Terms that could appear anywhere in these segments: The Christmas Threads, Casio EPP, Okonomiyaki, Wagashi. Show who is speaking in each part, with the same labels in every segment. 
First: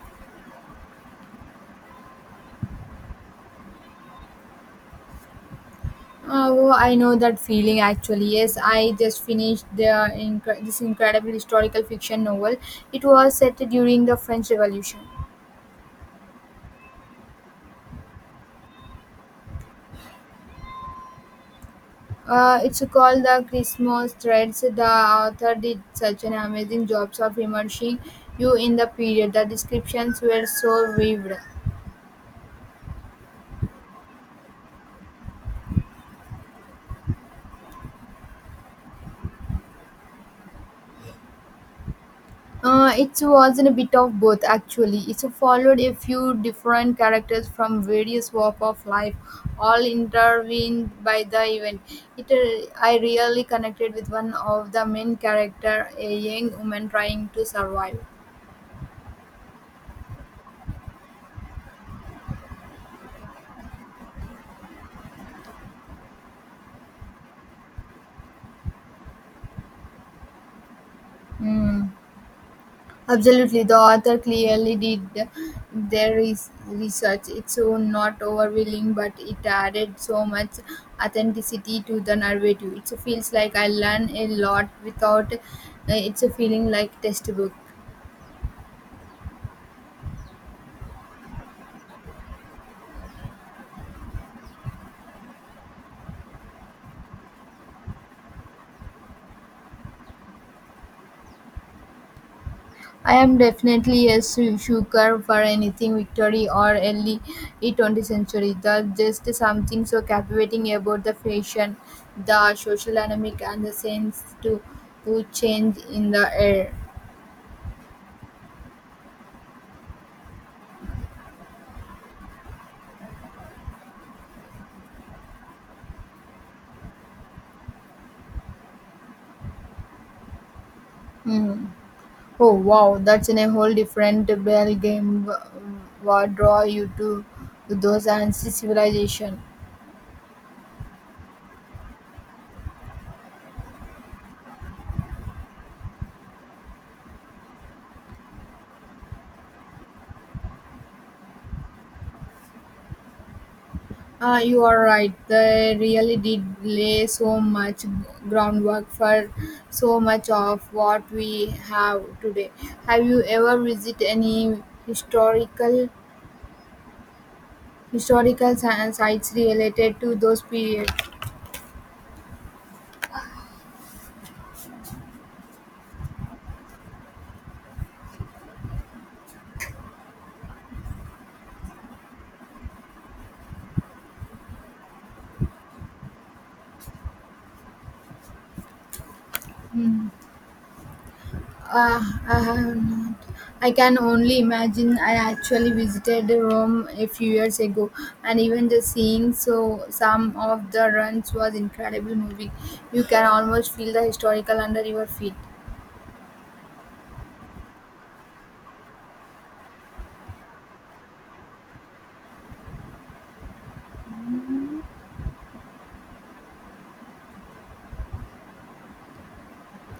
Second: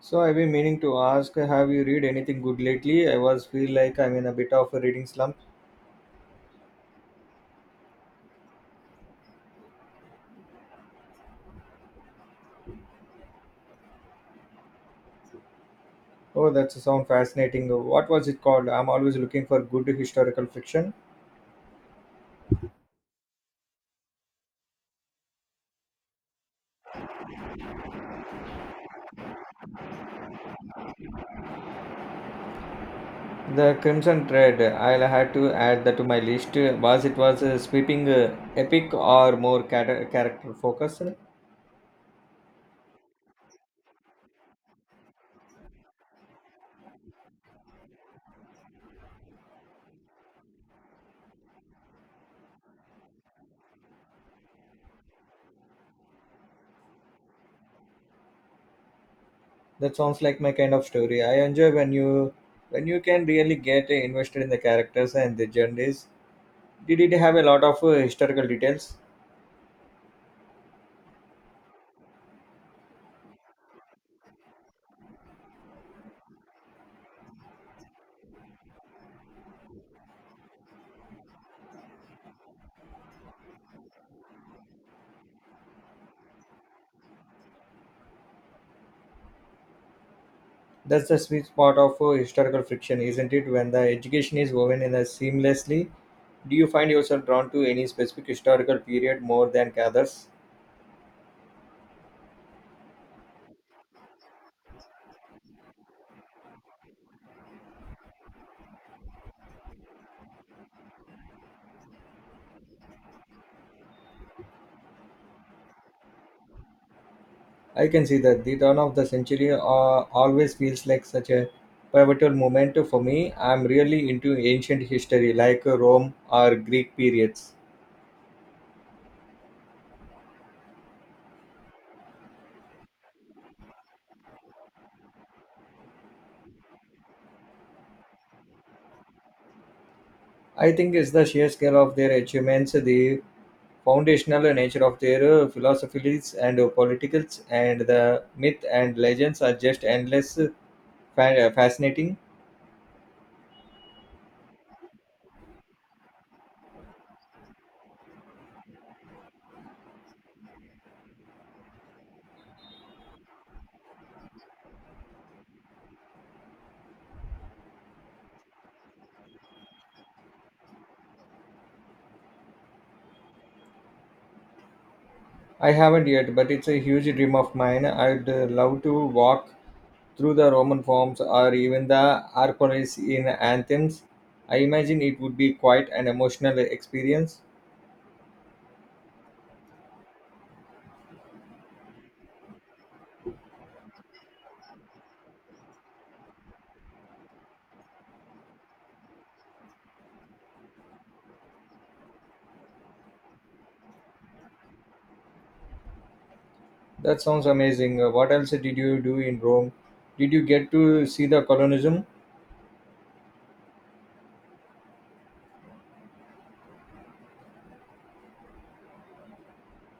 Speaker 1: So I've been meaning to ask, have you read anything good lately? I was feel like I'm in a bit of a reading slump.
Speaker 2: Oh, I know that feeling actually. Yes, I just finished the this incredible historical fiction novel. It was set during the French Revolution.
Speaker 1: Oh, that's sound fascinating. What was it called? I'm always looking for good historical fiction.
Speaker 2: It's called The Christmas Threads. The author did such an amazing job of immersing you in the period. The descriptions were so vivid.
Speaker 1: The Crimson Thread. I'll have to add that to my list. Was it was a sweeping, epic, or more character focused?
Speaker 2: It was in a bit of both actually. It followed a few different characters from various walks of life, all intervened by the event. I really connected with one of the main character, a young woman trying to survive.
Speaker 1: That sounds like my kind of story. I enjoy when you can really get invested in the characters and the journeys. Did it have a lot of historical details?
Speaker 2: Mm. Absolutely, the author clearly did their research. It's so not overwhelming, but it added so much authenticity to the narrative. It feels like I learn a lot without it's a feeling like textbook.
Speaker 1: That's the sweet spot of historical fiction, isn't it? When the education is woven in a seamlessly, do you find yourself drawn to any specific historical period more than others?
Speaker 2: I am definitely a sucker for anything Victory or early 20th century. There's just something so captivating about the fashion, the social dynamic, and the to change in the air.
Speaker 1: I can see that the turn of the century always feels like such a pivotal moment for me. I'm really into ancient history, like Rome or Greek periods.
Speaker 2: Mhm. Oh wow, that's in a whole different ballgame. What draw you to those ancient civilization?
Speaker 1: I think it's the sheer scale of their achievements, the foundational nature of their philosophies and politicals, and the myth and legends are just endless fascinating.
Speaker 2: Ah, you are right. They really did lay so much groundwork for so much of what we have today. Have you ever visited any historical historical sites related to those periods?
Speaker 1: I haven't yet, but it's a huge dream of mine. I'd love to walk through the Roman forms or even the Acropolis in Athens. I imagine it would be quite an emotional experience.
Speaker 2: Hmm. Uh, I have not. I can only imagine. I actually visited Rome a few years ago, and even just seeing some of the runs was incredible movie. You can almost feel the historical under your feet.
Speaker 1: That sounds amazing. What else did you do in Rome? Did you get to see the colonism?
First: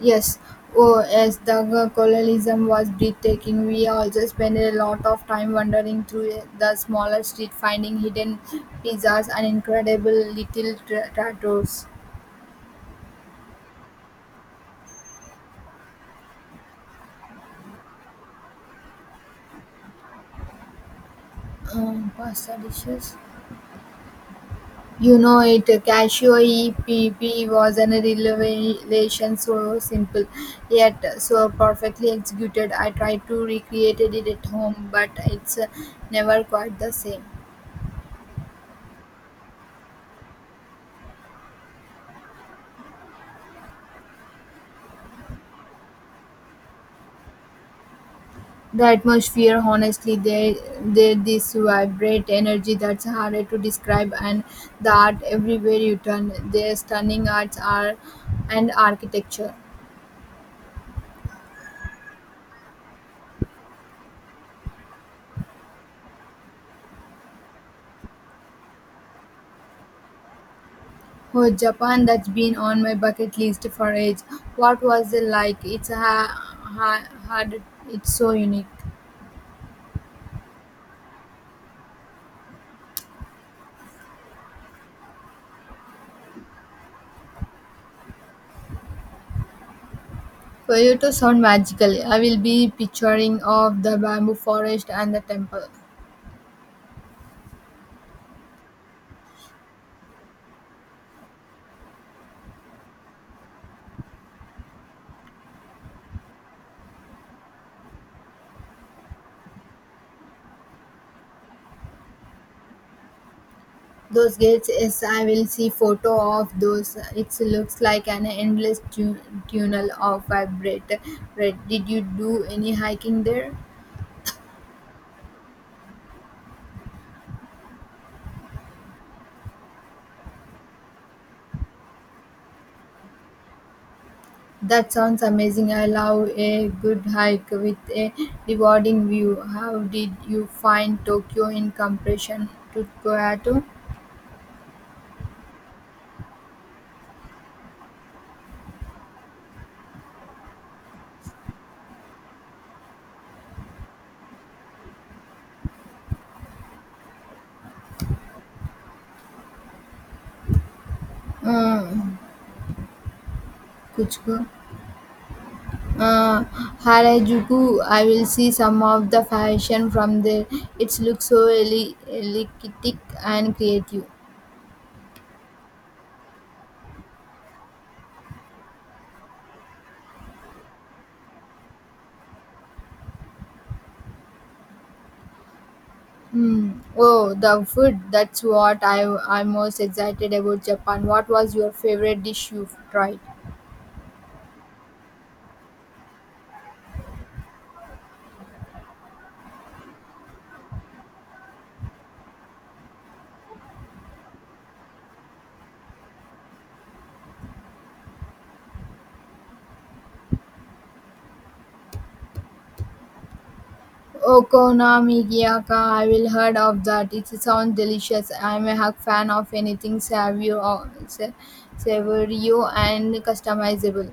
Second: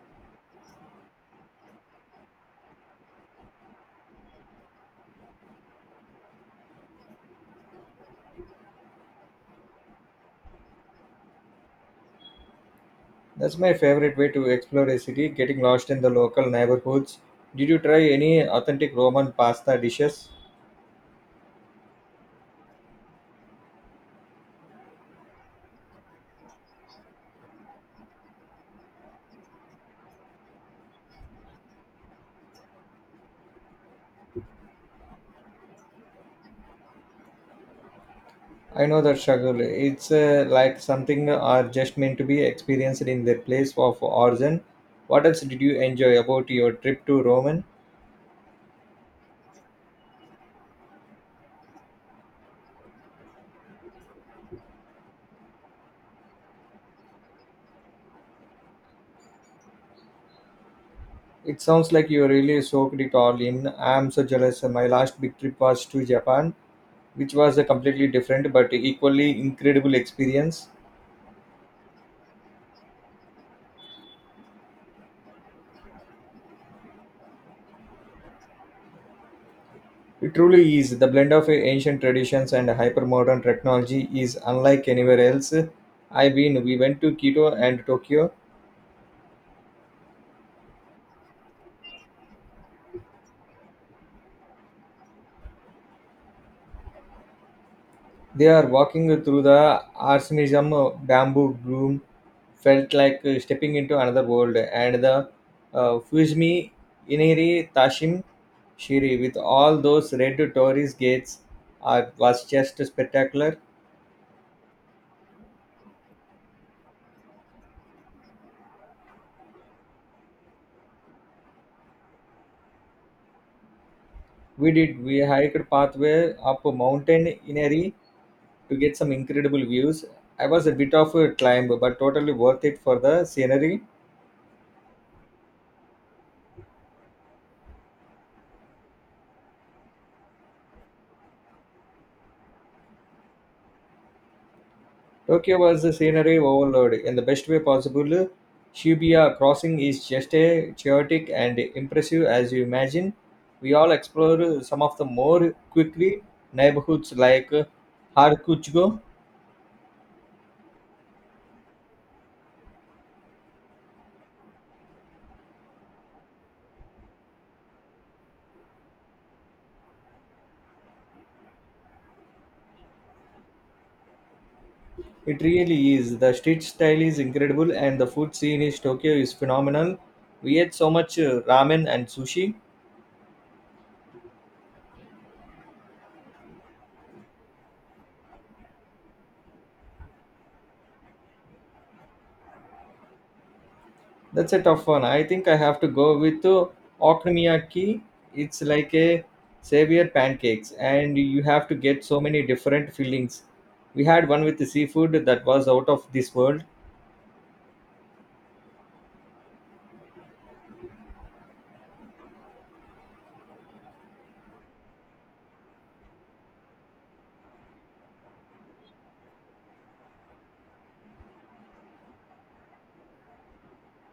Speaker 2: Yes, oh yes, the colonialism was breathtaking. We also spent a lot of time wandering through the smaller street, finding hidden pizzas and incredible little tattoos.
Speaker 1: That's my favorite way to explore a city, getting lost in the local neighborhoods. Did you try any authentic Roman pasta dishes?
Speaker 2: Pasta dishes. You know it, Casio EPP was an relation so simple, yet so perfectly executed. I tried to recreate it at home, but it's never quite the same.
Speaker 1: I know that struggle. It's like something are just meant to be experienced in their place of origin. What else did you enjoy about your trip to Roman?
Speaker 2: The atmosphere, honestly, they this vibrant energy that's harder to describe, and the art everywhere you turn, their stunning arts are and architecture.
Speaker 1: It sounds like you really soaked it all in. I'm so jealous. My last big trip was to Japan, which was a completely different but equally incredible experience.
Speaker 2: Oh, Japan, that's been on my bucket list for ages. What was it like? It's hard, it's so unique.
Speaker 1: It truly is. The blend of ancient traditions and hypermodern technology is unlike anywhere else. I've been. We went to Kyoto and Tokyo.
Speaker 2: For you to sound magical, I will be picturing of the bamboo forest and the temple.
Speaker 1: They are walking through the Arsenism bamboo gloom felt like stepping into another world, and the Fuzmi Iniri Tashim Shiri with all those red tourist gates are, was just spectacular.
Speaker 2: Those gates, yes, I will see photo of those. It looks like an endless tunnel of vibrate. Red. Did you do any hiking there?
Speaker 1: We did, we hiked pathway up a mountain Inari to get some incredible views. I was a bit of a climb, but totally worth it for the scenery.
Speaker 2: That sounds amazing. I love a good hike with a rewarding view. How did you find Tokyo in comparison to Kyoto?
Speaker 1: Tokyo was a scenery overload in the best way possible. Shibuya crossing is just as chaotic and impressive as you imagine. We all explore some of the more quickly neighborhoods like Harajuku.
Speaker 2: Uh, Kuchiko. Uh, Harajuku, I will see some of the fashion from there. It looks so electric and creative.
Speaker 1: It really is. The street style is incredible and the food scene in Tokyo is phenomenal. We ate so much ramen and sushi.
Speaker 2: Hmm. Oh, the food. That's what I'm most excited about Japan. What was your favorite dish you tried?
Speaker 1: That's a tough one. I think I have to go with okonomiyaki. It's like a savior pancakes, and you have to get so many different fillings. We had one with the seafood that was out of this world.
Speaker 2: Okonomiyaki, I will heard of that. It sounds delicious. I'm a hug fan of anything savory and customizable.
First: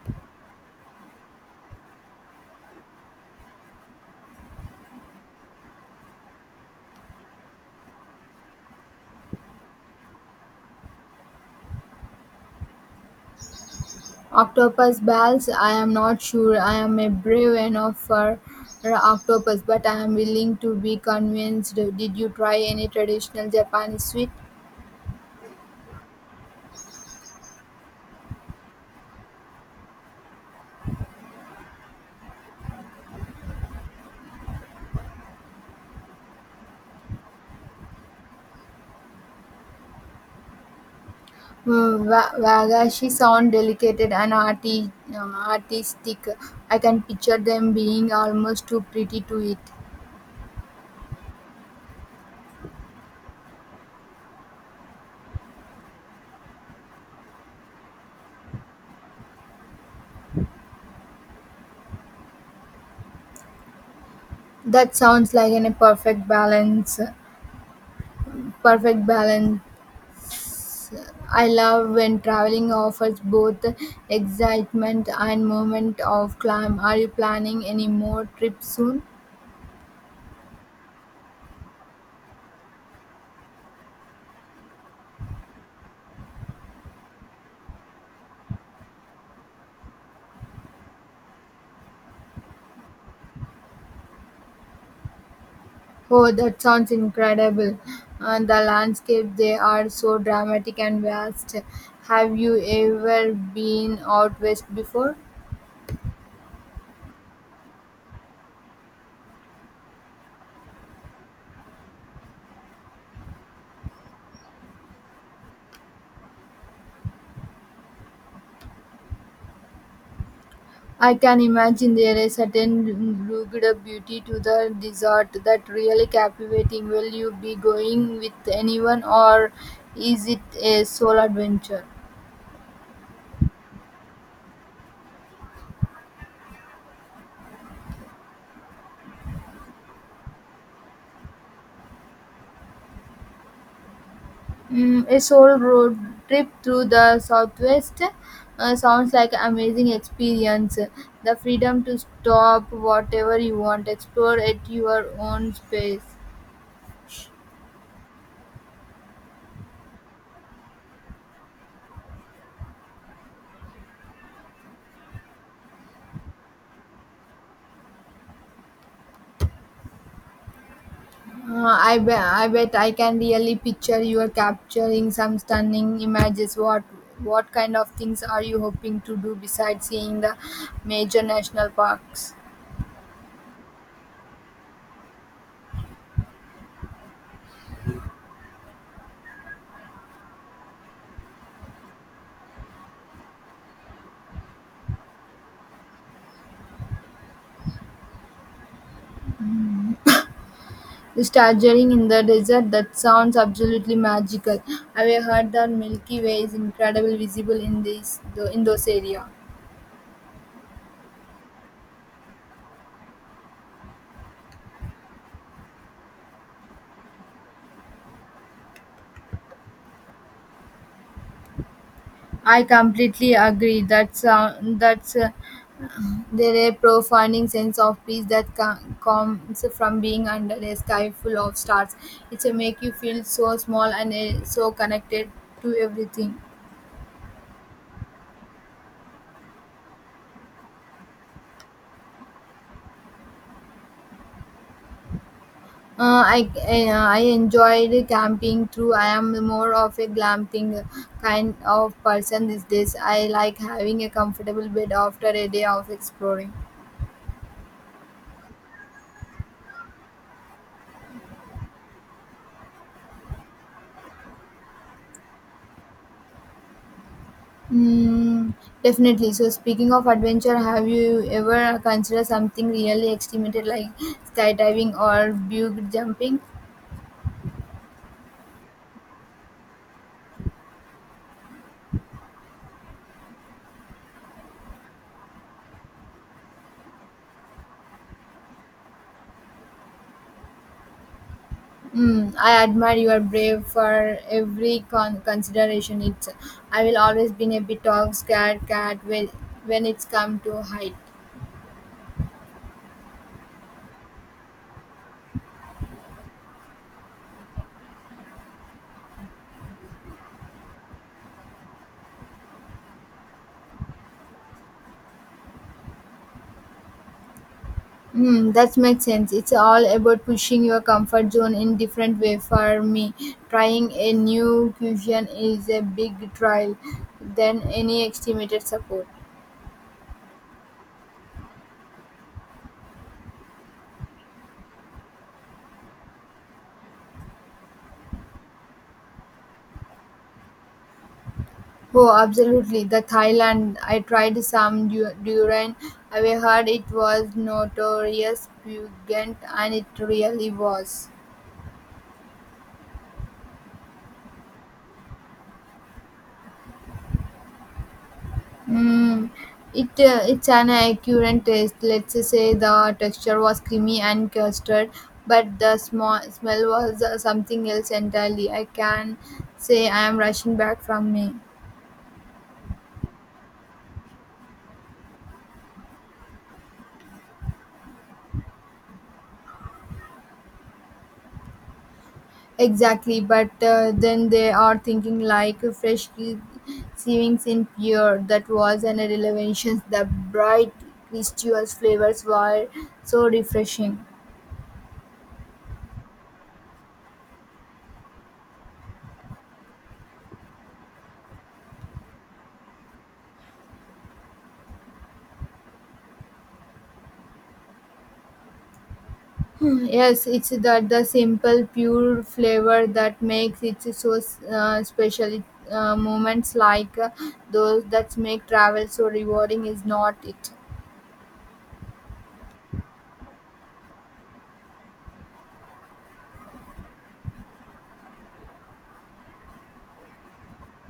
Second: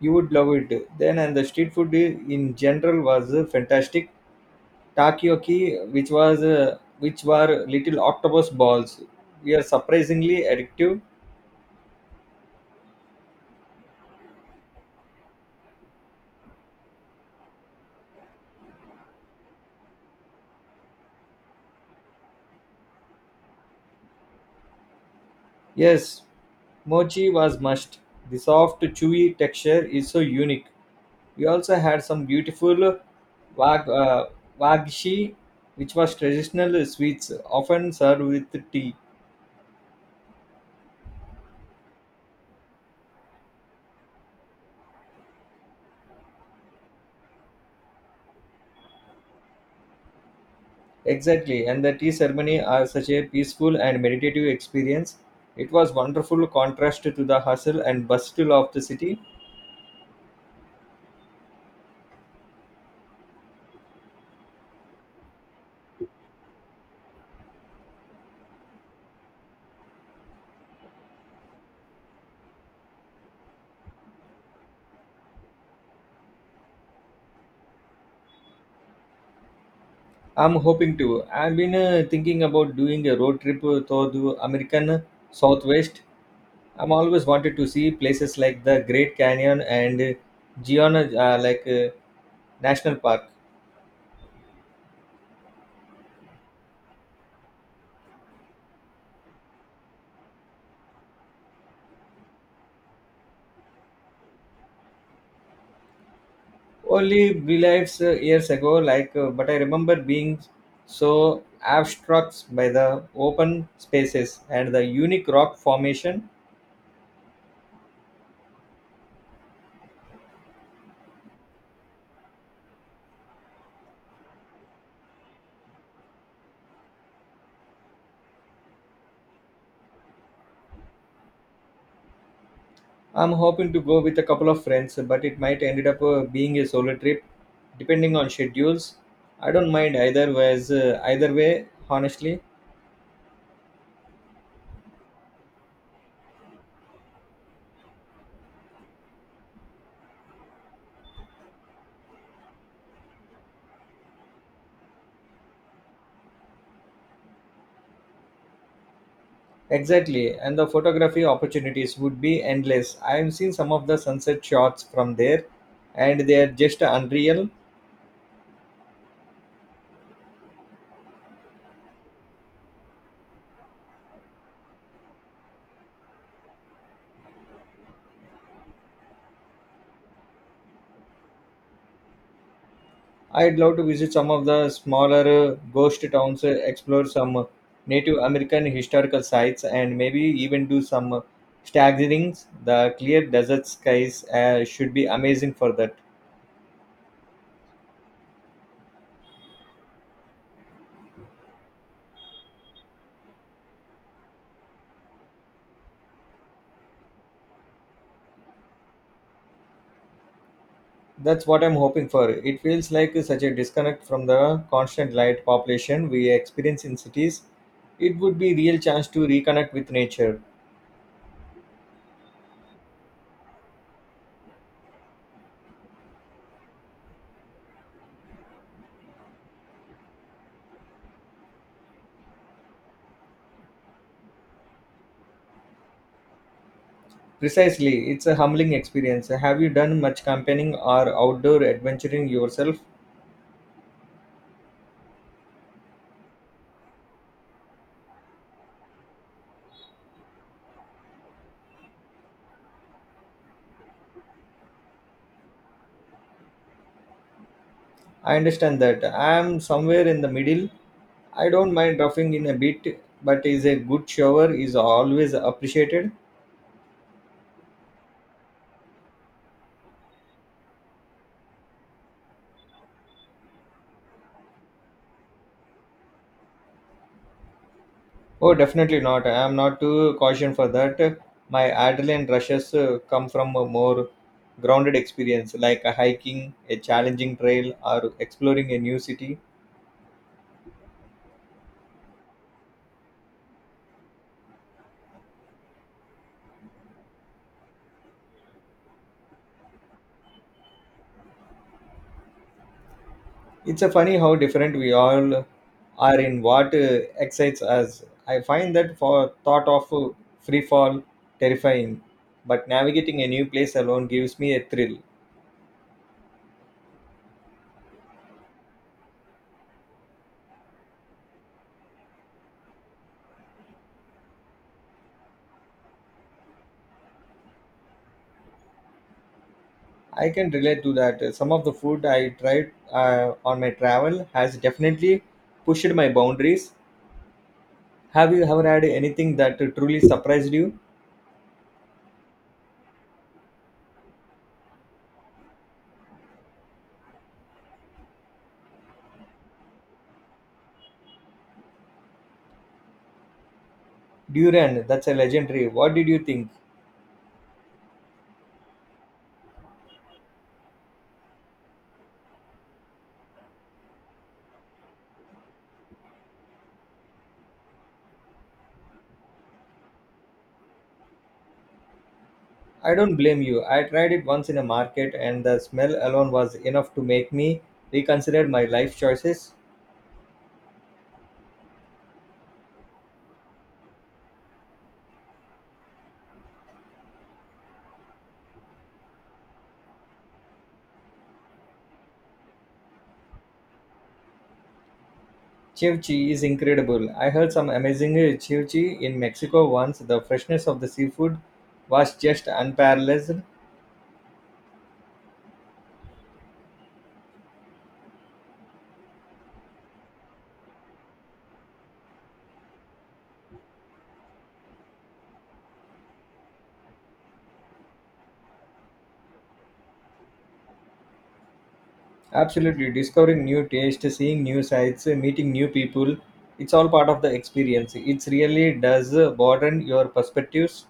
Speaker 1: You would love it. Then, and the street food in general was fantastic. Takoyaki, which was which were little octopus balls, we are surprisingly addictive.
Speaker 2: Octopus balls, I am not sure. I am a brave enough for octopus, but I am willing to be convinced. Did you try any traditional Japanese sweet?
Speaker 1: Yes, mochi was must. The soft, chewy texture is so unique. We also had some beautiful wag, uh, wagshi, which was traditional sweets, often served with tea.
Speaker 2: Mm, Wagashi sound delicate and artistic. I can picture them being almost too pretty to eat.
Speaker 1: Exactly, and the tea ceremony are such a peaceful and meditative experience. It was wonderful contrast to the hustle and bustle of the city.
Speaker 2: That sounds like a perfect balance. Perfect balance. I love when traveling offers both excitement and moment of climb. Are you planning any more trips soon?
Speaker 1: I'm hoping to. I've been thinking about doing a road trip through the American Southwest. I'm always wanted to see places like the Great Canyon and Gion, like National Park.
Speaker 2: Oh, that sounds incredible. And the landscape they are so dramatic and vast. Have you ever been out west before?
Speaker 1: Only beliefs years ago like but I remember being so abstract by the open spaces and the unique rock formation.
Speaker 2: I can imagine there is a certain rugged beauty to the desert that really captivating. Will you be going with anyone or is it a solo adventure?
Speaker 1: I'm hoping to go with a couple of friends, but it might ended up being a solo trip depending on schedules. I don't mind either way honestly.
Speaker 2: Mm, a solo road trip through the southwest sounds like an amazing experience. The freedom to stop whatever you want, explore at your own pace.
Speaker 1: Exactly, and the photography opportunities would be endless. I've seen some of the sunset shots from there, and they are just unreal.
Speaker 2: I bet I can really picture you are capturing some stunning images. What kind of things are you hoping to do besides seeing the major national parks?
Speaker 1: I'd love to visit some of the smaller ghost towns, explore some Native American historical sites, and maybe even do some staggerings. The clear desert skies should be amazing for that.
Speaker 2: Staggering in the desert, that sounds absolutely magical. I've heard that Milky Way is incredibly visible in this in those area.
Speaker 1: That's what I'm hoping for. It feels like such a disconnect from the constant light population we experience in cities. It would be real chance to reconnect with nature.
Speaker 2: I completely agree. That sound that's There a profounding sense of peace that comes from being under a sky full of stars. It's a make you feel so small and so connected to everything.
Speaker 1: Precisely, it's a humbling experience. Have you done much camping or outdoor adventuring yourself?
Speaker 2: I enjoyed camping too. I am more of a glamping kind of person these days. I like having a comfortable bed after a day of exploring.
Speaker 1: I understand that. I am somewhere in the middle. I don't mind roughing in a bit, but is a good shower is always appreciated.
Speaker 2: Mm, definitely. So, speaking of adventure, have you ever considered something really extreme like skydiving or bug jumping?
Speaker 1: Oh, definitely not. I am not too caution for that. My adrenaline rushes come from a more grounded experience, like a hiking, a challenging trail, or exploring a new city.
Speaker 2: Mm, I admire your brave for every consideration. It's I will always be a bit of scared cat when it's come to height.
Speaker 1: It's a funny how different we all are in what excites us. I find that for thought of free fall terrifying, but navigating a new place alone gives me a thrill.
Speaker 2: Mm, that makes sense. It's all about pushing your comfort zone in different way. For me, trying a new cuisine is a big trial than any estimated support.
Speaker 1: I can relate to that. Some of the food I tried on my travel has definitely pushed my boundaries. Have you ever had anything that truly surprised you?
Speaker 2: Oh, absolutely. The Thailand. I tried some durian. I heard it was notorious pungent, and it really was.
Speaker 1: Duran, that's a legendary. What did you think?
Speaker 2: Mm. It it's an accurate taste. Let's say the texture was creamy and custard, but the smell was something else entirely. I can say I am rushing back from me.
Speaker 1: I don't blame you. I tried it once in a market, and the smell alone was enough to make me reconsider my life choices.
Speaker 2: Exactly, but then they are thinking like fresh shavings in pure that was an elevation. The bright, crystalline flavors were so refreshing.
Speaker 1: Chivchi is incredible. I heard some amazing chivchi in Mexico once. The freshness of the seafood was just unparalleled.
Speaker 2: Hmm, yes, it's that the simple, pure flavor that makes it so special. Moments like those that make travel so rewarding is not it.
Speaker 1: Absolutely, discovering new taste, seeing new sights, meeting new people, it's all part of the experience. It really does broaden your perspectives.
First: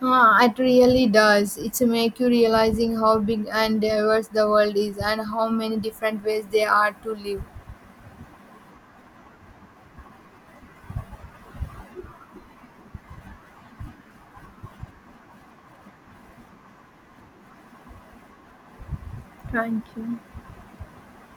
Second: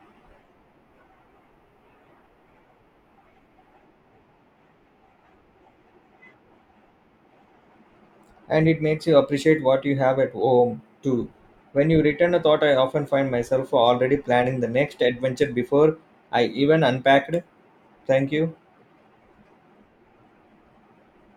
Speaker 2: Ah, it really does. It's make you realizing how big and diverse the world is and how many different ways there are to live.
Speaker 1: And it makes you appreciate what you have at home too. When you return a thought, I often find myself already planning the next adventure before I even unpacked. Thank you.
Speaker 2: Thank you.